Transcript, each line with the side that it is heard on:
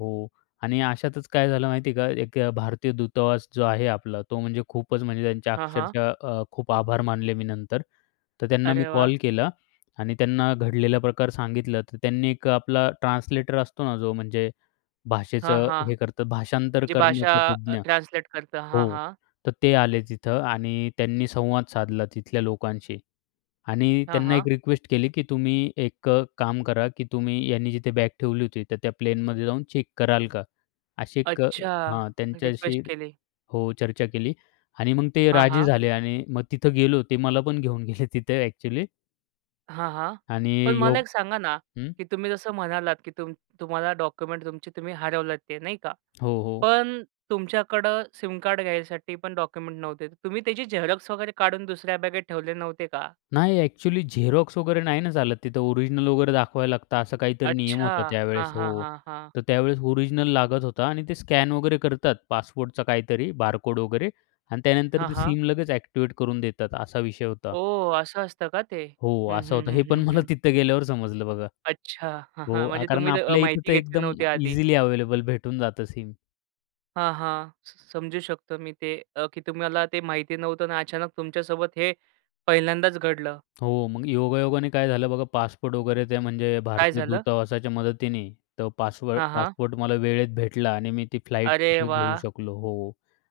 left: हो, आणि अशातच काय झालं माहिती आहे का, एक अ, भारतीय दूतावास जो आहे आपला. तो म्हणजे खूपच म्हणजे त्यांचे
right: हां, हां.
left: अक्षरशः अ, खूप आभार मानले मी नंतर. तर त्यांना मी
right: अरे, वाह!
left: कॉल केला आणि त्यांना घडलेला प्रकार सांगितला, तर त्यांनी एक आपला ट्रान्सलेटर असतो ना जो म्हणजे,
right: हां,
left: भाषेचं
right: हां.
left: हे करतात भाषांतर
right: जी भाषा
left: करण्याचा
right: अ,
left: तज्ञ.
right: ट्रान्सलेट करतं. हां,
left: हो.
right: हां.
left: तर ते आले तिथं आणि त्यांनी संवाद साधला तिथल्या लोकांशी आणि
right: हां,
left: त्यांना
right: हां.
left: एक रिक्वेस्ट केली की "तुम्ही एक अ, काम करा की तुम्ही यांनी जिथे बॅग ठेवली होती, तर त्या प्लेनमध्ये जाऊन चेक कराल का?" अशी एक
right: अच्छा.
left: हां,
right: रिक्वेस्ट
left: त्यांच्याशी
right: केली.
left: हो, चर्चा केली आणि मग ते
right: हां,
left: राजी
right: हां.
left: झाले आणि मग तिथं गेलो ते मला पण घेऊन गेले तिथे ॲक्चुअली.
right: हां, हां.
left: आणि
right: पण मला
left: योग
right: एक सांगा ना?
left: हं.
right: की तुम्ही जसं म्हणालात की तुम तुम्हाला डॉक्युमेंट तुमचे तुम्ही हरवलेत ते नाही का?
left: हो, हो.
right: पण तुमच्याकडं सिम कार्ड घ्यायसाठी पण डॉक्युमेंट नव्हते. तुम्ही त्याची झेरॉक्स वगैरे काढून दुसऱ्या बॅगेत ठेवले नव्हते का?
left: नाही. ॲक्चुअली झेरॉक्स वगैरे नाही ना चालत तिथं ओरिजिनल वगैरे दाखवायला लागतं असा काहीतरी नियम
right: अच्छा.
left: होता
right: हां,
left: त्यावेळेस.
right: हां,
left: हो.
right: हां, हां.
left: तर त्यावेळेस ओरिजिनल लागत होता आणि ते स्कॅन वगैरे करतात पासपोर्टचा काहीतरी बारकोड वगैरे आणि त्यानंतर
right: हां,
left: ते
right: हां.
left: सिम लगेच ॲक्टिव्हेट करून देतात असा विषय होता.
right: ओह! असं असतं का ते?
left: हो.
right: हं,
left: असं
right: हं,
left: होता,
right: हं,
left: हे
right: हं,
left: पण मला
right: हं.
left: तिथे गेल्यावर समजलं बघा.
right: अच्छा. हां, हां.
left: हो,
right: म्हणजे
left: कारण
right: तुम्ही अ,
left: आपल्या इथे
right: माहिती
left: तर
right: घेतली
left: एकदम
right: नव्हती आधी.
left: इझिली अवेलेबल भेटून जातं सिम.
right: हां, हां. स समजू शकतो मी ते अ, की तुम्हाला ते माहिती नव्हतं आणि अचानक तुमच्यासोबत हे पहिल्यांदाच घडलं.
left: हो. मग योगायोगाने काय झालं बघा पासपोर्ट वगैरे ते म्हणजे
right: काय
left: भारतीय
right: झालं?
left: दूतावासाच्या मदतीने, तो पासवर्ड
right: हां, हां.
left: पासपोर्ट मला वेळेत भेटला आणि मी ती फ्लाइट
right: अरे,
left: तिथे घेऊ
right: वाह!
left: शकलो. हो.